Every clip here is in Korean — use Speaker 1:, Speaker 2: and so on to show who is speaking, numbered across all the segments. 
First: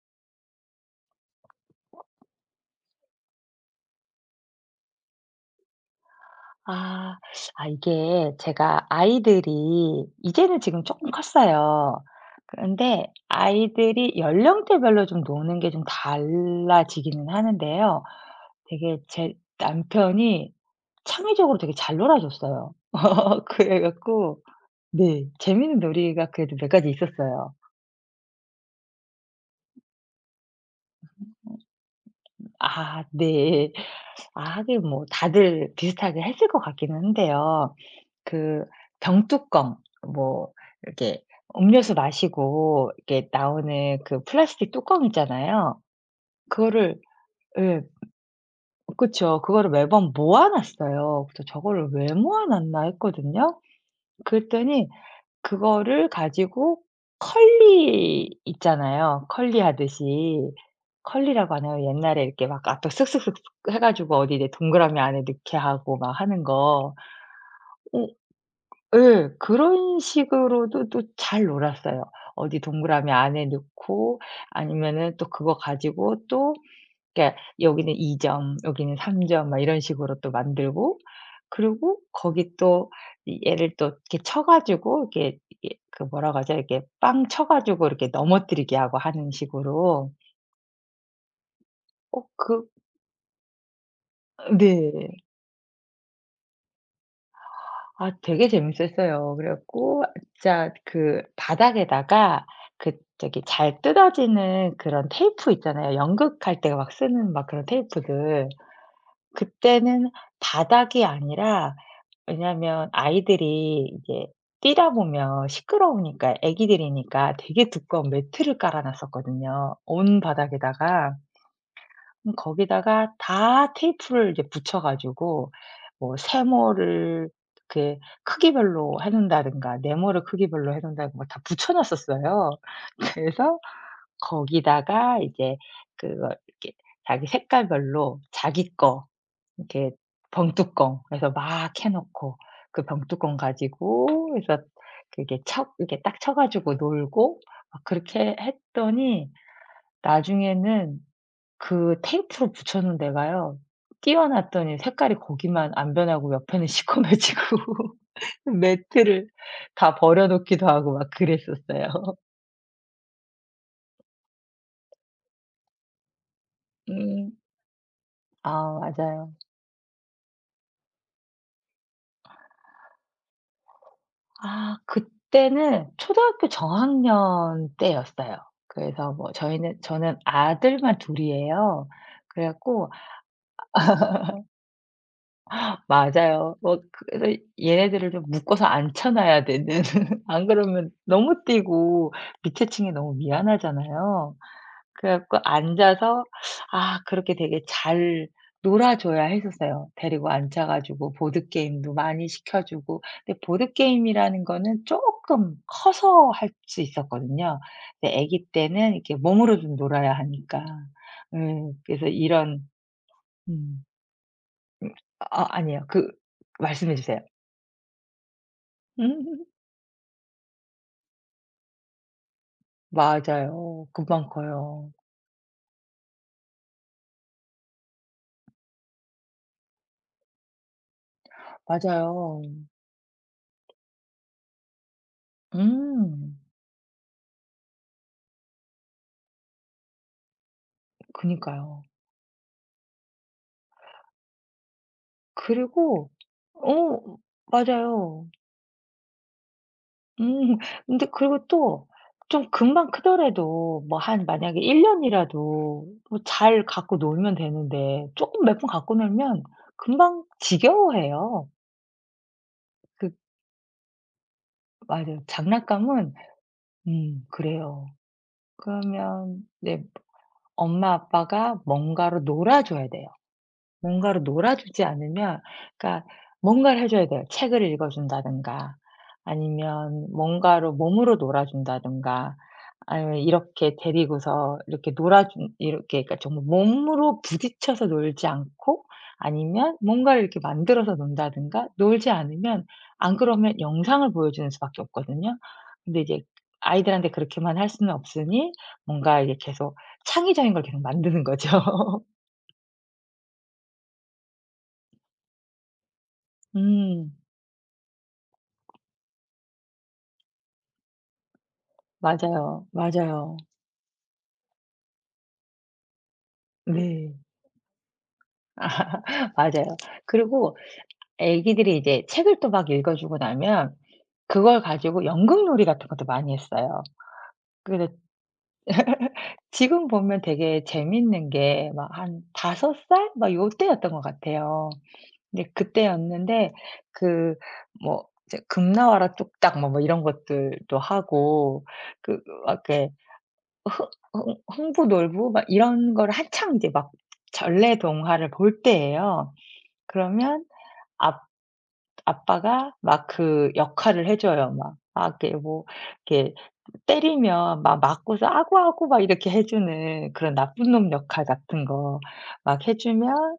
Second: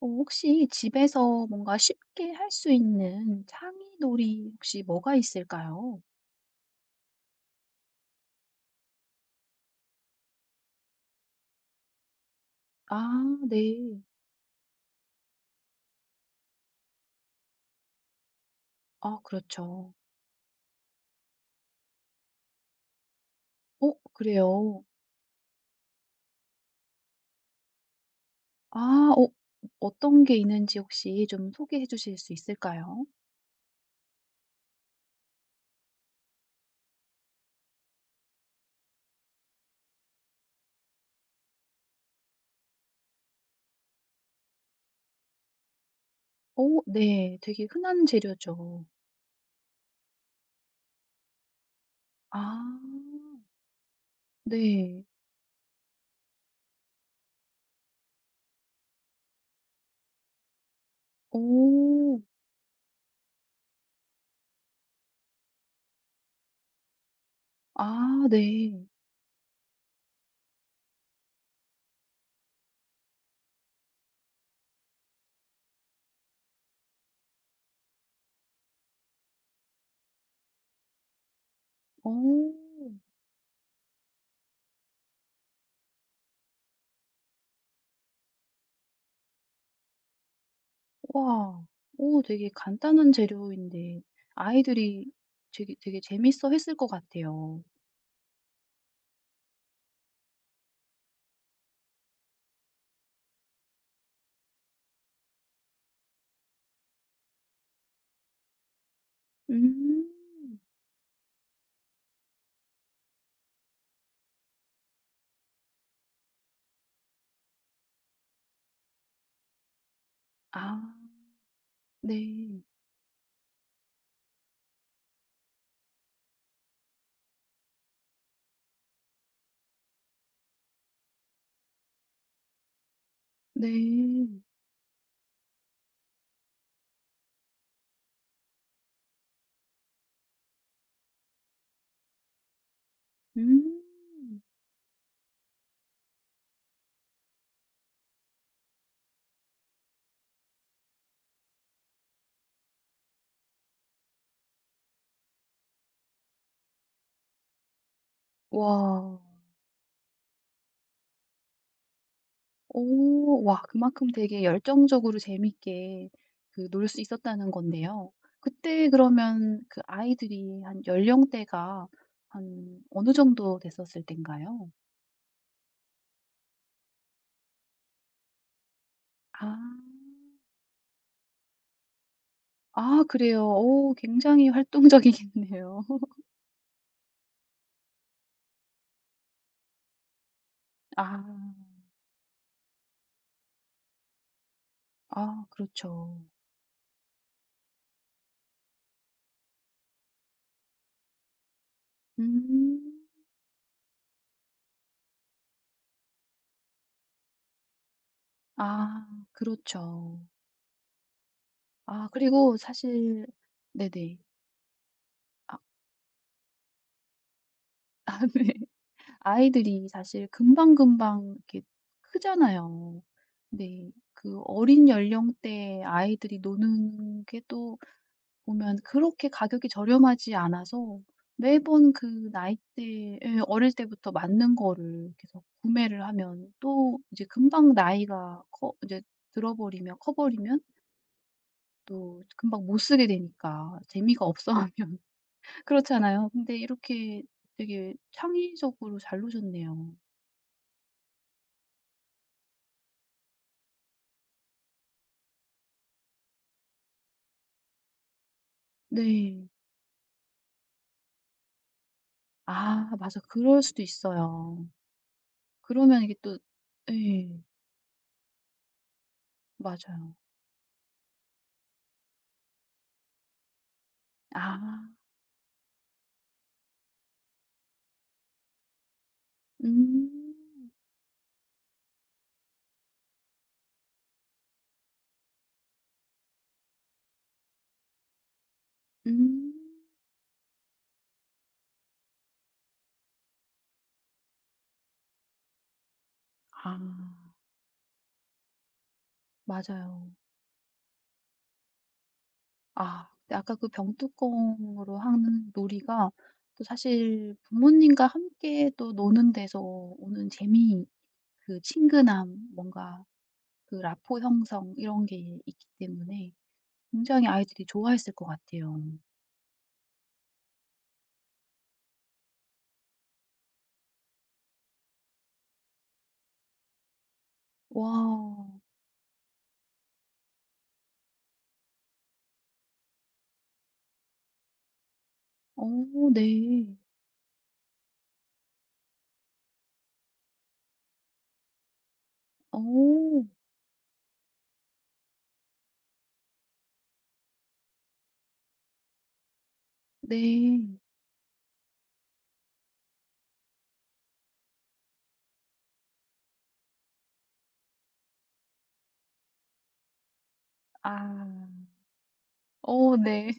Speaker 1: 혹시 집에서 뭔가 쉽게 할 수 있는 창의놀이 혹시 뭐가 있을까요?
Speaker 2: 아. 아 이게 제가 아이들이 이제는 지금 조금 컸어요. 근데
Speaker 1: 아 네.
Speaker 2: 아이들이 연령대별로 좀 노는 게 좀 달라지기는 하는데요. 되게
Speaker 1: 아
Speaker 2: 제
Speaker 1: 그렇죠.
Speaker 2: 남편이 창의적으로 되게 잘 놀아 줬어요. 그래
Speaker 1: 어
Speaker 2: 갖고
Speaker 1: 그래요?
Speaker 2: 네 재밌는 놀이가 그래도 몇 가지 있었어요.
Speaker 1: 아. 어떤 게 있는지 혹시 좀 소개해 주실 수
Speaker 2: 아
Speaker 1: 있을까요?
Speaker 2: 네. 아 하긴 뭐 다들 비슷하게 했을 것 같기는 한데요. 그 병뚜껑 뭐 이렇게 음료수 마시고 이렇게 나오는 그 플라스틱 뚜껑 있잖아요.
Speaker 1: 오,
Speaker 2: 그거를
Speaker 1: 네. 되게
Speaker 2: 예.
Speaker 1: 흔한 재료죠.
Speaker 2: 그쵸. 그거를 매번 모아 놨어요. 그래서 '저거를 왜
Speaker 1: 아
Speaker 2: 모아 놨나.' 했거든요. 그랬더니
Speaker 1: 네.
Speaker 2: 그거를 가지고 컬리 있잖아요. 컬리 하듯이. 컬리라고 하나요?
Speaker 1: 오,
Speaker 2: 옛날에 이렇게 막 앞에 슥슥슥슥 해 가지고 어디 이제 동그라미 안에 넣게 하고 막 하는 거. 어
Speaker 1: 아 네.
Speaker 2: 예. 그런 식으로도 또 잘 놀았어요. 어디 동그라미 안에 넣고 아니면은 또 그거 가지고 또 그러니까 여기는 2 점, 여기는 3 점 막 이런 식으로 또 만들고 그리고
Speaker 1: 오,
Speaker 2: 거기 또 이 얘를 또 이렇게 쳐 가지고 이렇게 이게 그 뭐라고 하죠? 이렇게 빵 쳐 가지고 이렇게 넘어뜨리게 하고 하는 식으로
Speaker 1: 와.
Speaker 2: 어
Speaker 1: 오, 되게
Speaker 2: 그
Speaker 1: 간단한 재료인데 아이들이
Speaker 2: 네.
Speaker 1: 되게 재밌어 했을 것 같아요.
Speaker 2: 아 되게 재밌었어요. 그래 갖고 진짜 그 바닥에다가 그 저기 잘 뜯어지는 그런 테이프 있잖아요. 연극할 때 막 쓰는 막 그런 테이프들.
Speaker 1: 음.
Speaker 2: 그때는 바닥이 아니라 왜냐하면 아이들이 이제 뛰다 보면 시끄러우니까 애기들이니까 되게 두꺼운 매트를 깔아 놨었거든요, 온
Speaker 1: 아
Speaker 2: 바닥에다가.
Speaker 1: 네.
Speaker 2: 거기다가 다 테이프를 이제 붙여 가지고 뭐 세모를 이렇게 크기별로 해 놓는다든가 네모를 크기별로 해 놓는다든가 다 붙여 놨었어요. 그래서
Speaker 1: 네.
Speaker 2: 거기다가 이제 그걸 이렇게 자기 색깔별로 자기 거 이렇게 병뚜껑 해서 막 해 놓고 그 병뚜껑 가지고
Speaker 1: 음.
Speaker 2: 해서 그게 쳐 이렇게 딱 쳐 가지고 놀고 막 그렇게 했더니 나중에는 그 테이프로 붙여 놓은 데가요. 끼워 놨더니 색깔이 거기만 안 변하고 옆에는 시커매지고
Speaker 1: 와.
Speaker 2: 매트를 다 버려 놓기도 하고 막 그랬었어요.
Speaker 1: 오. 와, 그만큼 되게 열정적으로 재밌게 그 놀 수
Speaker 2: 음.
Speaker 1: 있었다는 건데요.
Speaker 2: 아
Speaker 1: 그때
Speaker 2: 맞아요.
Speaker 1: 그러면 그 아이들이 한 연령대가 한 어느 정도 됐었을 땐가요?
Speaker 2: 아 그때는 초등학교 저학년 때였어요. 그래서 뭐
Speaker 1: 아.
Speaker 2: 저희는 저는 아들만 둘 이에요. 그래 갖고
Speaker 1: 아 그래요. 오, 굉장히 활동적이겠네요.
Speaker 2: 맞아요. 뭐 그래서 얘네들을 좀 묶어서 앉혀 놔야 되는 안 그러면
Speaker 1: 아.
Speaker 2: 너무 뛰고 밑에 층이 너무 미안하잖아요. 그래 갖고
Speaker 1: 아 그렇죠.
Speaker 2: 앉아서 아 그렇게 되게 잘 놀아 줘야 했었어요. 데리고 앉아 가지고 보드게임도 많이 시켜
Speaker 1: 음.
Speaker 2: 주고. 근데 보드게임이라는 거는 조금 커서 할 수 있었거든요. 근데 아기 때는
Speaker 1: 아
Speaker 2: 이렇게 몸으로 좀 놀아야
Speaker 1: 그렇죠.
Speaker 2: 하니까. 그래서
Speaker 1: 아 그리고
Speaker 2: 이런
Speaker 1: 사실
Speaker 2: 음.
Speaker 1: 네네.
Speaker 2: 음 아
Speaker 1: 아
Speaker 2: 아니에요. 그 말씀해 주세요.
Speaker 1: 네.
Speaker 2: 음.
Speaker 1: 아이들이 사실 금방금방 이렇게 크잖아요.
Speaker 2: 맞아요.
Speaker 1: 네.
Speaker 2: 금방
Speaker 1: 그 어린
Speaker 2: 커요.
Speaker 1: 연령대 아이들이 노는 게 또 보면 그렇게 가격이 저렴하지 않아서 매번 그
Speaker 2: 맞아요.
Speaker 1: 나이대에 어릴 때부터 맞는 거를 계속 구매를
Speaker 2: 음.
Speaker 1: 하면 또 이제 금방 나이가 커 이제 들어 버리면 커 버리면
Speaker 2: 그니까요.
Speaker 1: 또 금방 못 쓰게 되니까 재미가 없어 하면
Speaker 2: 그리고
Speaker 1: 그렇잖아요. 근데
Speaker 2: 어
Speaker 1: 이렇게 되게
Speaker 2: 맞아요.
Speaker 1: 창의적으로 잘 노셨네요.
Speaker 2: 음 근데 그리고 또 좀 금방 크더라도 뭐 한 만약에 1 년이라도 뭐 잘 갖고 놀면 되는데 조금 몇 번 갖고 놀면
Speaker 1: 네.
Speaker 2: 금방 지겨워해요.
Speaker 1: 아
Speaker 2: 그
Speaker 1: 맞아. 그럴 수도 있어요.
Speaker 2: 맞아요.
Speaker 1: 그러면
Speaker 2: 장난감은
Speaker 1: 이게 또 예.
Speaker 2: 그래요. 그러면 네
Speaker 1: 맞아요.
Speaker 2: 엄마 아빠가 뭔가로 놀아 줘야 돼요. 뭔가로
Speaker 1: 아.
Speaker 2: 놀아주지 않으면 그러니까 뭔가를 해 줘야 돼요. 책을 읽어 준다든가 아니면
Speaker 1: 음.
Speaker 2: 뭔가로 몸으로 놀아 준다든가 아니면 이렇게 데리고서 이렇게 놀아 준 이렇게 그러니까 정말 몸으로 부딪혀서 놀지 않고
Speaker 1: 음.
Speaker 2: 아니면 뭔가를 이렇게 만들어서 논다든가 놀지 않으면 안 그러면 영상을 보여주는 수밖에 없거든요. 근데 이제
Speaker 1: 아.
Speaker 2: 아이들한테 그렇게만 할 수는 없으니 뭔가 이제 계속
Speaker 1: 맞아요.
Speaker 2: 창의적인 걸 계속 만드는 거죠.
Speaker 1: 아 근데 아까 그 병뚜껑으로 하는 놀이가 또
Speaker 2: 음.
Speaker 1: 사실 부모님과 함께 또 노는 데서 오는 재미, 그 친근함,
Speaker 2: 맞아요.
Speaker 1: 뭔가
Speaker 2: 맞아요.
Speaker 1: 그 라포 형성 이런 게 있기 때문에
Speaker 2: 네.
Speaker 1: 굉장히 아이들이 좋아했을 것 같아요.
Speaker 2: 맞아요. 그리고 애기들이 이제 책을 또 막 읽어 주고 나면 그걸 가지고 연극놀이 같은 것도 많이 했어요. 그래서
Speaker 1: 와.
Speaker 2: 지금 보면 되게 재밌는 게 막 한 5 살 막 요때였던 것 같아요. 근데
Speaker 1: 어
Speaker 2: 그때였는데
Speaker 1: 네.
Speaker 2: 그 뭐 이제 "금나와라 뚝딱." 뭐뭐 이런 것들도 하고 그막 이렇게
Speaker 1: 어
Speaker 2: 흥 흥부놀부 막 이런 거를 한창 이제 막 전래동화를 볼 때예요. 그러면
Speaker 1: 네.
Speaker 2: 아 아빠가 막 그 역할을 해 줘요. 막 아 이렇게 뭐 이렇게 때리면 막 맞고서 "아구, 아구." 막 이렇게 해 주는 그런 나쁜 놈 역할 같은
Speaker 1: 아.
Speaker 2: 거 막 해
Speaker 1: 어
Speaker 2: 주면
Speaker 1: 네.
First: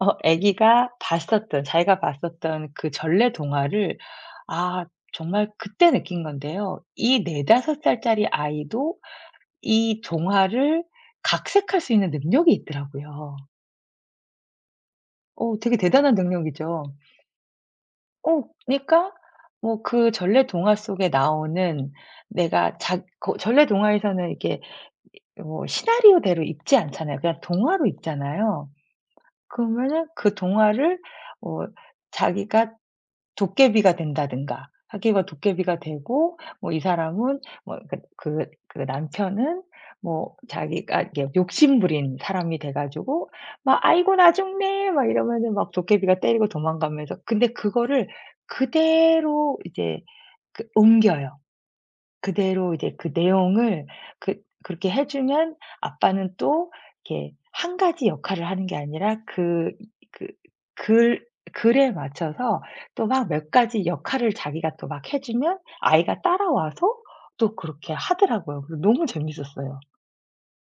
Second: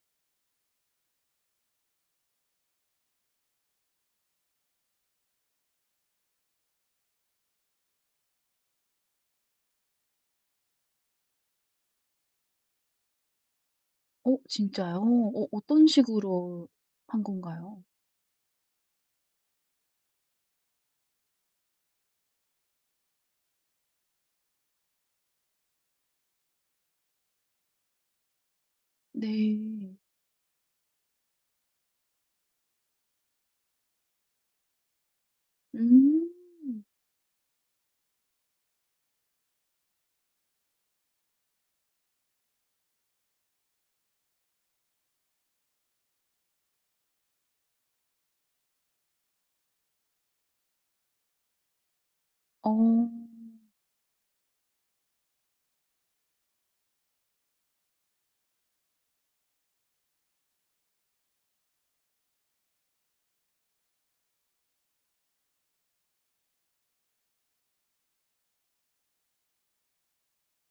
Speaker 2: 어 아기가 봤었던 자기가 봤었던 그 전래 동화를 아 정말 그때 느낀 건데요. 이 4~5 살짜리 아이도 이 동화를 각색할 수 있는 능력이 있더라고요.
Speaker 1: 어 진짜요? 어
Speaker 2: 오 되게
Speaker 1: 어떤
Speaker 2: 대단한
Speaker 1: 식으로
Speaker 2: 능력이죠.
Speaker 1: 한 건가요?
Speaker 2: 어 그니까 뭐 그 전래 동화 속에 나오는 내가 자 거 전래 동화에서는 이게 뭐 시나리오대로 읽지 않잖아요. 그냥 동화로 읽잖아요.
Speaker 1: 네.
Speaker 2: 그러면은 그 동화를 어 자기가 도깨비가 된다든가 하기가 도깨비가
Speaker 1: 음.
Speaker 2: 되고 뭐 이 사람은 뭐 그 남편은 뭐 자기가 이게 욕심부린 사람이 돼 가지고 막 "아이고 나 죽네." 막 이러면은 막 도깨비가 때리고 도망가면서 근데 그거를 그대로 이제 그 옮겨요.
Speaker 1: 어.
Speaker 2: 그대로 이제 그 내용을 그 그렇게 해 주면 아빠는 또 이렇게 한 가지 역할을 하는 게 아니라 그 그 글 글에 맞춰서 또 막 몇 가지 역할을 자기가 또 막 해 주면 아이가 따라와서 또 그렇게 하더라고요. 그래서 너무 재밌었어요.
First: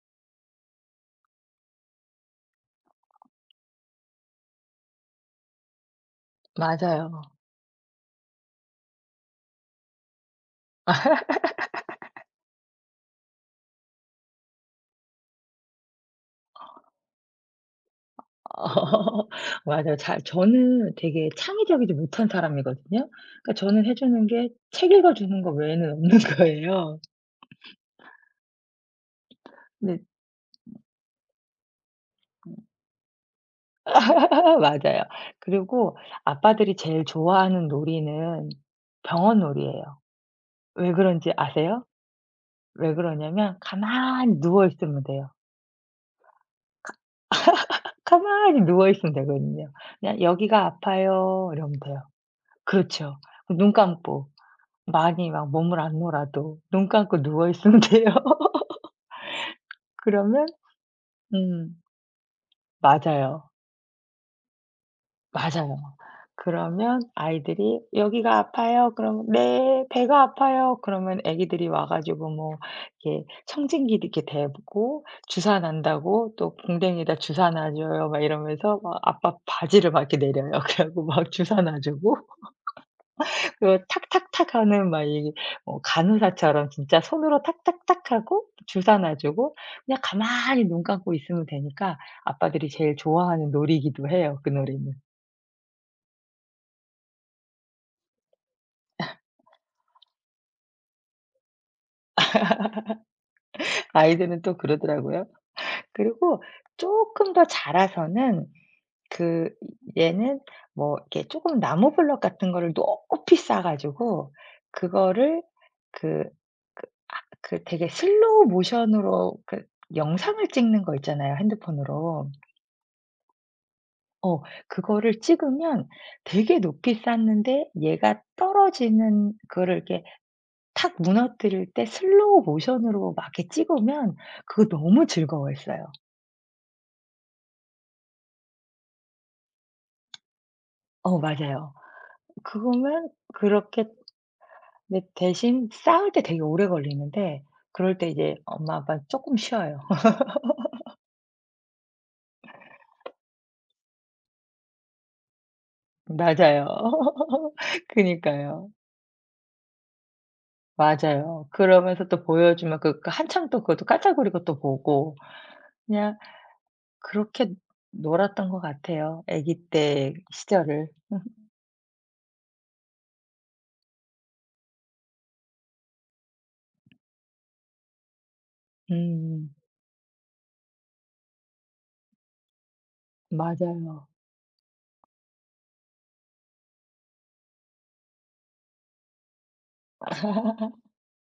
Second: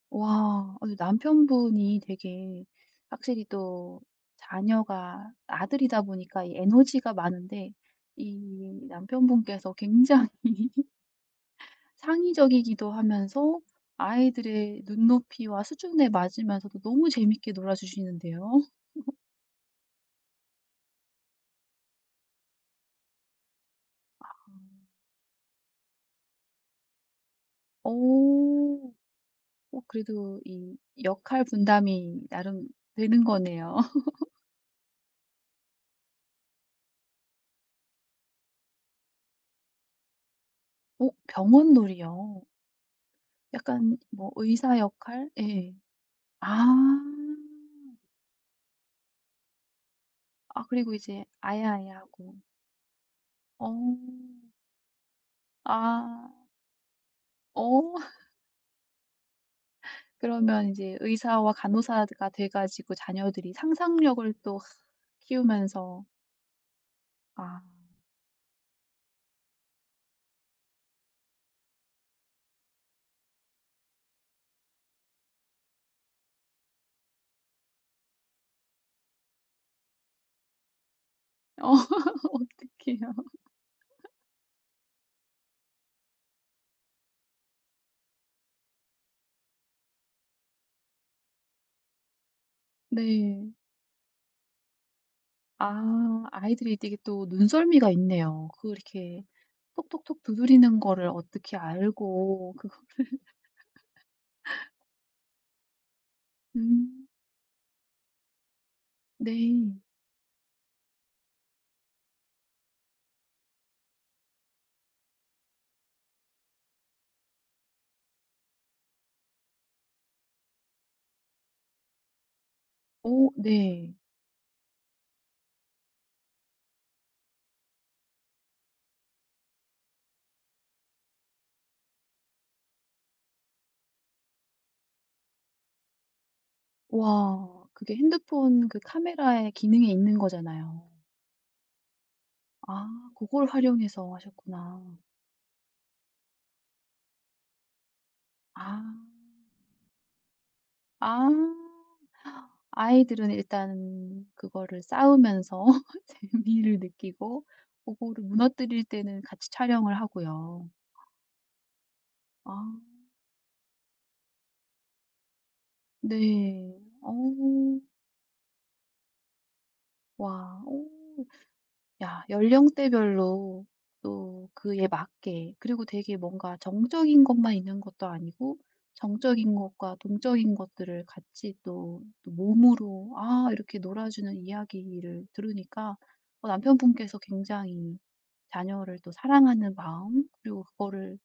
Speaker 1: 와. 아 남편분이 되게 확실히 또 자녀가 아들이다 보니까 이 에너지가
Speaker 2: 맞아요.
Speaker 1: 많은데 이 남편분께서 굉장히 창의적이기도 하면서 아이들의 눈높이와 수준에 맞으면서도 너무 재밌게 놀아주시는데요.
Speaker 2: 맞아요. 잘 저는 되게 창의적이지 못한 사람이거든요. 그러니까 저는 해 주는 게 책 읽어 주는 거 외에는 없는 거예요.
Speaker 1: 오, 어. 어
Speaker 2: 네.
Speaker 1: 그래도 이 역할 분담이 나름 되는 거네요.
Speaker 2: 맞아요. 그리고 아빠들이 제일 좋아하는 놀이는 병원 놀이예요. 왜
Speaker 1: 어
Speaker 2: 그런지 아세요?
Speaker 1: 병원놀이요.
Speaker 2: 왜 그러냐면
Speaker 1: 약간 뭐
Speaker 2: 가만히 누워
Speaker 1: 의사
Speaker 2: 있으면 돼요.
Speaker 1: 역할? 예. 아.
Speaker 2: 가만히 누워 있으면 되거든요. 그냥
Speaker 1: 아
Speaker 2: "여기가
Speaker 1: 그리고 이제
Speaker 2: 아파요." 이러면 돼요.
Speaker 1: 아야아야하고.
Speaker 2: 그렇죠.
Speaker 1: 어.
Speaker 2: 눈 감고 많이 막 몸을 안
Speaker 1: 아.
Speaker 2: 놀아도 눈 감고 누워 있으면
Speaker 1: 어.
Speaker 2: 돼요. 그러면
Speaker 1: 그러면 이제 의사와
Speaker 2: 음
Speaker 1: 간호사가 돼 가지고
Speaker 2: 맞아요.
Speaker 1: 자녀들이 상상력을 또
Speaker 2: 맞아요.
Speaker 1: 키우면서
Speaker 2: 그러면
Speaker 1: 아.
Speaker 2: 아이들이 "여기가 아파요." 그러면 "네. 배가 아파요." 그러면 아기들이 와 가지고 뭐 이렇게 청진기 이렇게 대고 주사 난다고 또 "공댕이에다 주사 놔 줘요." 막 이러면서 막 아빠 바지를 막 이렇게 내려요. 그래 갖고 막 주사
Speaker 1: 어
Speaker 2: 놔 주고
Speaker 1: 어떡해요.
Speaker 2: 그 탁탁탁 하는 막 이 어 간호사처럼 진짜 손으로 탁탁탁 하고 주사 놔 주고 그냥 가만히 눈 감고 있으면 되니까 아빠들이 제일 좋아하는
Speaker 1: 네.
Speaker 2: 놀이기도 해요, 그 놀이는.
Speaker 1: 아 아이들이 되게 또 눈썰미가 있네요. 그렇게 톡톡톡 두드리는 거를 어떻게 알고 그거
Speaker 2: 아이들은 또 그러더라고요. 그리고
Speaker 1: 음
Speaker 2: 조금 더 자라서는 그
Speaker 1: 네.
Speaker 2: 얘는 뭐 이렇게 조금 나무 블럭 같은 거를 높이 쌓아 가지고 그거를 그 그 그 되게 슬로우 모션으로 그 영상을 찍는 거 있잖아요, 핸드폰으로.
Speaker 1: 어 네.
Speaker 2: 어 그거를 찍으면 되게 높이 쌓는데 얘가 떨어지는 그거를 이렇게 탁 무너뜨릴 때 슬로우 모션으로 막 이렇게 찍으면 그거 너무 즐거워했어요.
Speaker 1: 와, 그게 핸드폰 그 카메라의 기능에 있는 거잖아요.
Speaker 2: 어 맞아요.
Speaker 1: 아
Speaker 2: 그거면
Speaker 1: 그걸
Speaker 2: 그렇게
Speaker 1: 활용해서 하셨구나.
Speaker 2: 근데 대신 싸울 때 되게 오래 걸리는데 그럴 때 이제 엄마
Speaker 1: 아.
Speaker 2: 아빠조 쪼끔 쉬어요.
Speaker 1: 아. 아이들은 일단 그거를 싸우면서
Speaker 2: 맞아요.
Speaker 1: 재미를 느끼고 그거를
Speaker 2: 그니까요.
Speaker 1: 무너뜨릴 때는 같이 촬영을 하고요.
Speaker 2: 맞아요. 그러면서 또
Speaker 1: 아
Speaker 2: 보여주면 그 한참 또 그것도 깔짝거리고 또 보고 그냥
Speaker 1: 네. 어.
Speaker 2: 그렇게 놀았던 것 같아요. 아기 때
Speaker 1: 와. 오.
Speaker 2: 시절을.
Speaker 1: 야, 연령대별로 또 그에 맞게 그리고 되게 뭔가 정적인 것만 있는 것도 아니고
Speaker 2: 음.
Speaker 1: 정적인 것과 동적인 것들을 같이 또, 또 몸으로 아, 이렇게
Speaker 2: 맞아요.
Speaker 1: 놀아주는 이야기를 들으니까 어, 남편분께서 굉장히 자녀를 또 사랑하는 마음 그리고 그거를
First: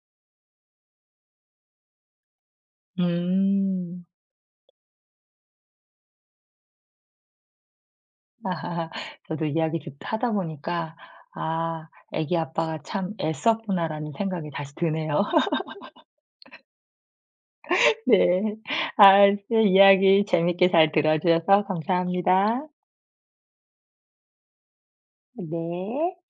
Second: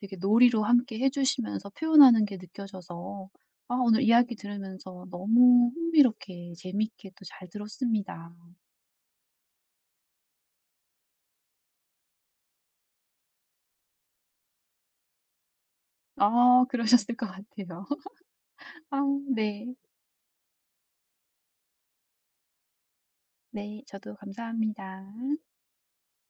Speaker 1: 되게 놀이로 함께 해주시면서 표현하는 게 느껴져서 아, 오늘
Speaker 2: 음.
Speaker 1: 이야기 들으면서 너무 흥미롭게 재밌게 또 잘 들었습니다.
Speaker 2: 저도 이야기 듣 하다 보니까 '아 아기 아빠가 참 애썼구나.'라는 생각이 다시 드네요.
Speaker 1: 아 그러셨을 것 같아요.
Speaker 2: 네.
Speaker 1: 아
Speaker 2: 아 네
Speaker 1: 네.
Speaker 2: 이야기 재밌게 잘 들어 주셔서 감사합니다.
Speaker 1: 네 저도 감사합니다.
Speaker 2: 네.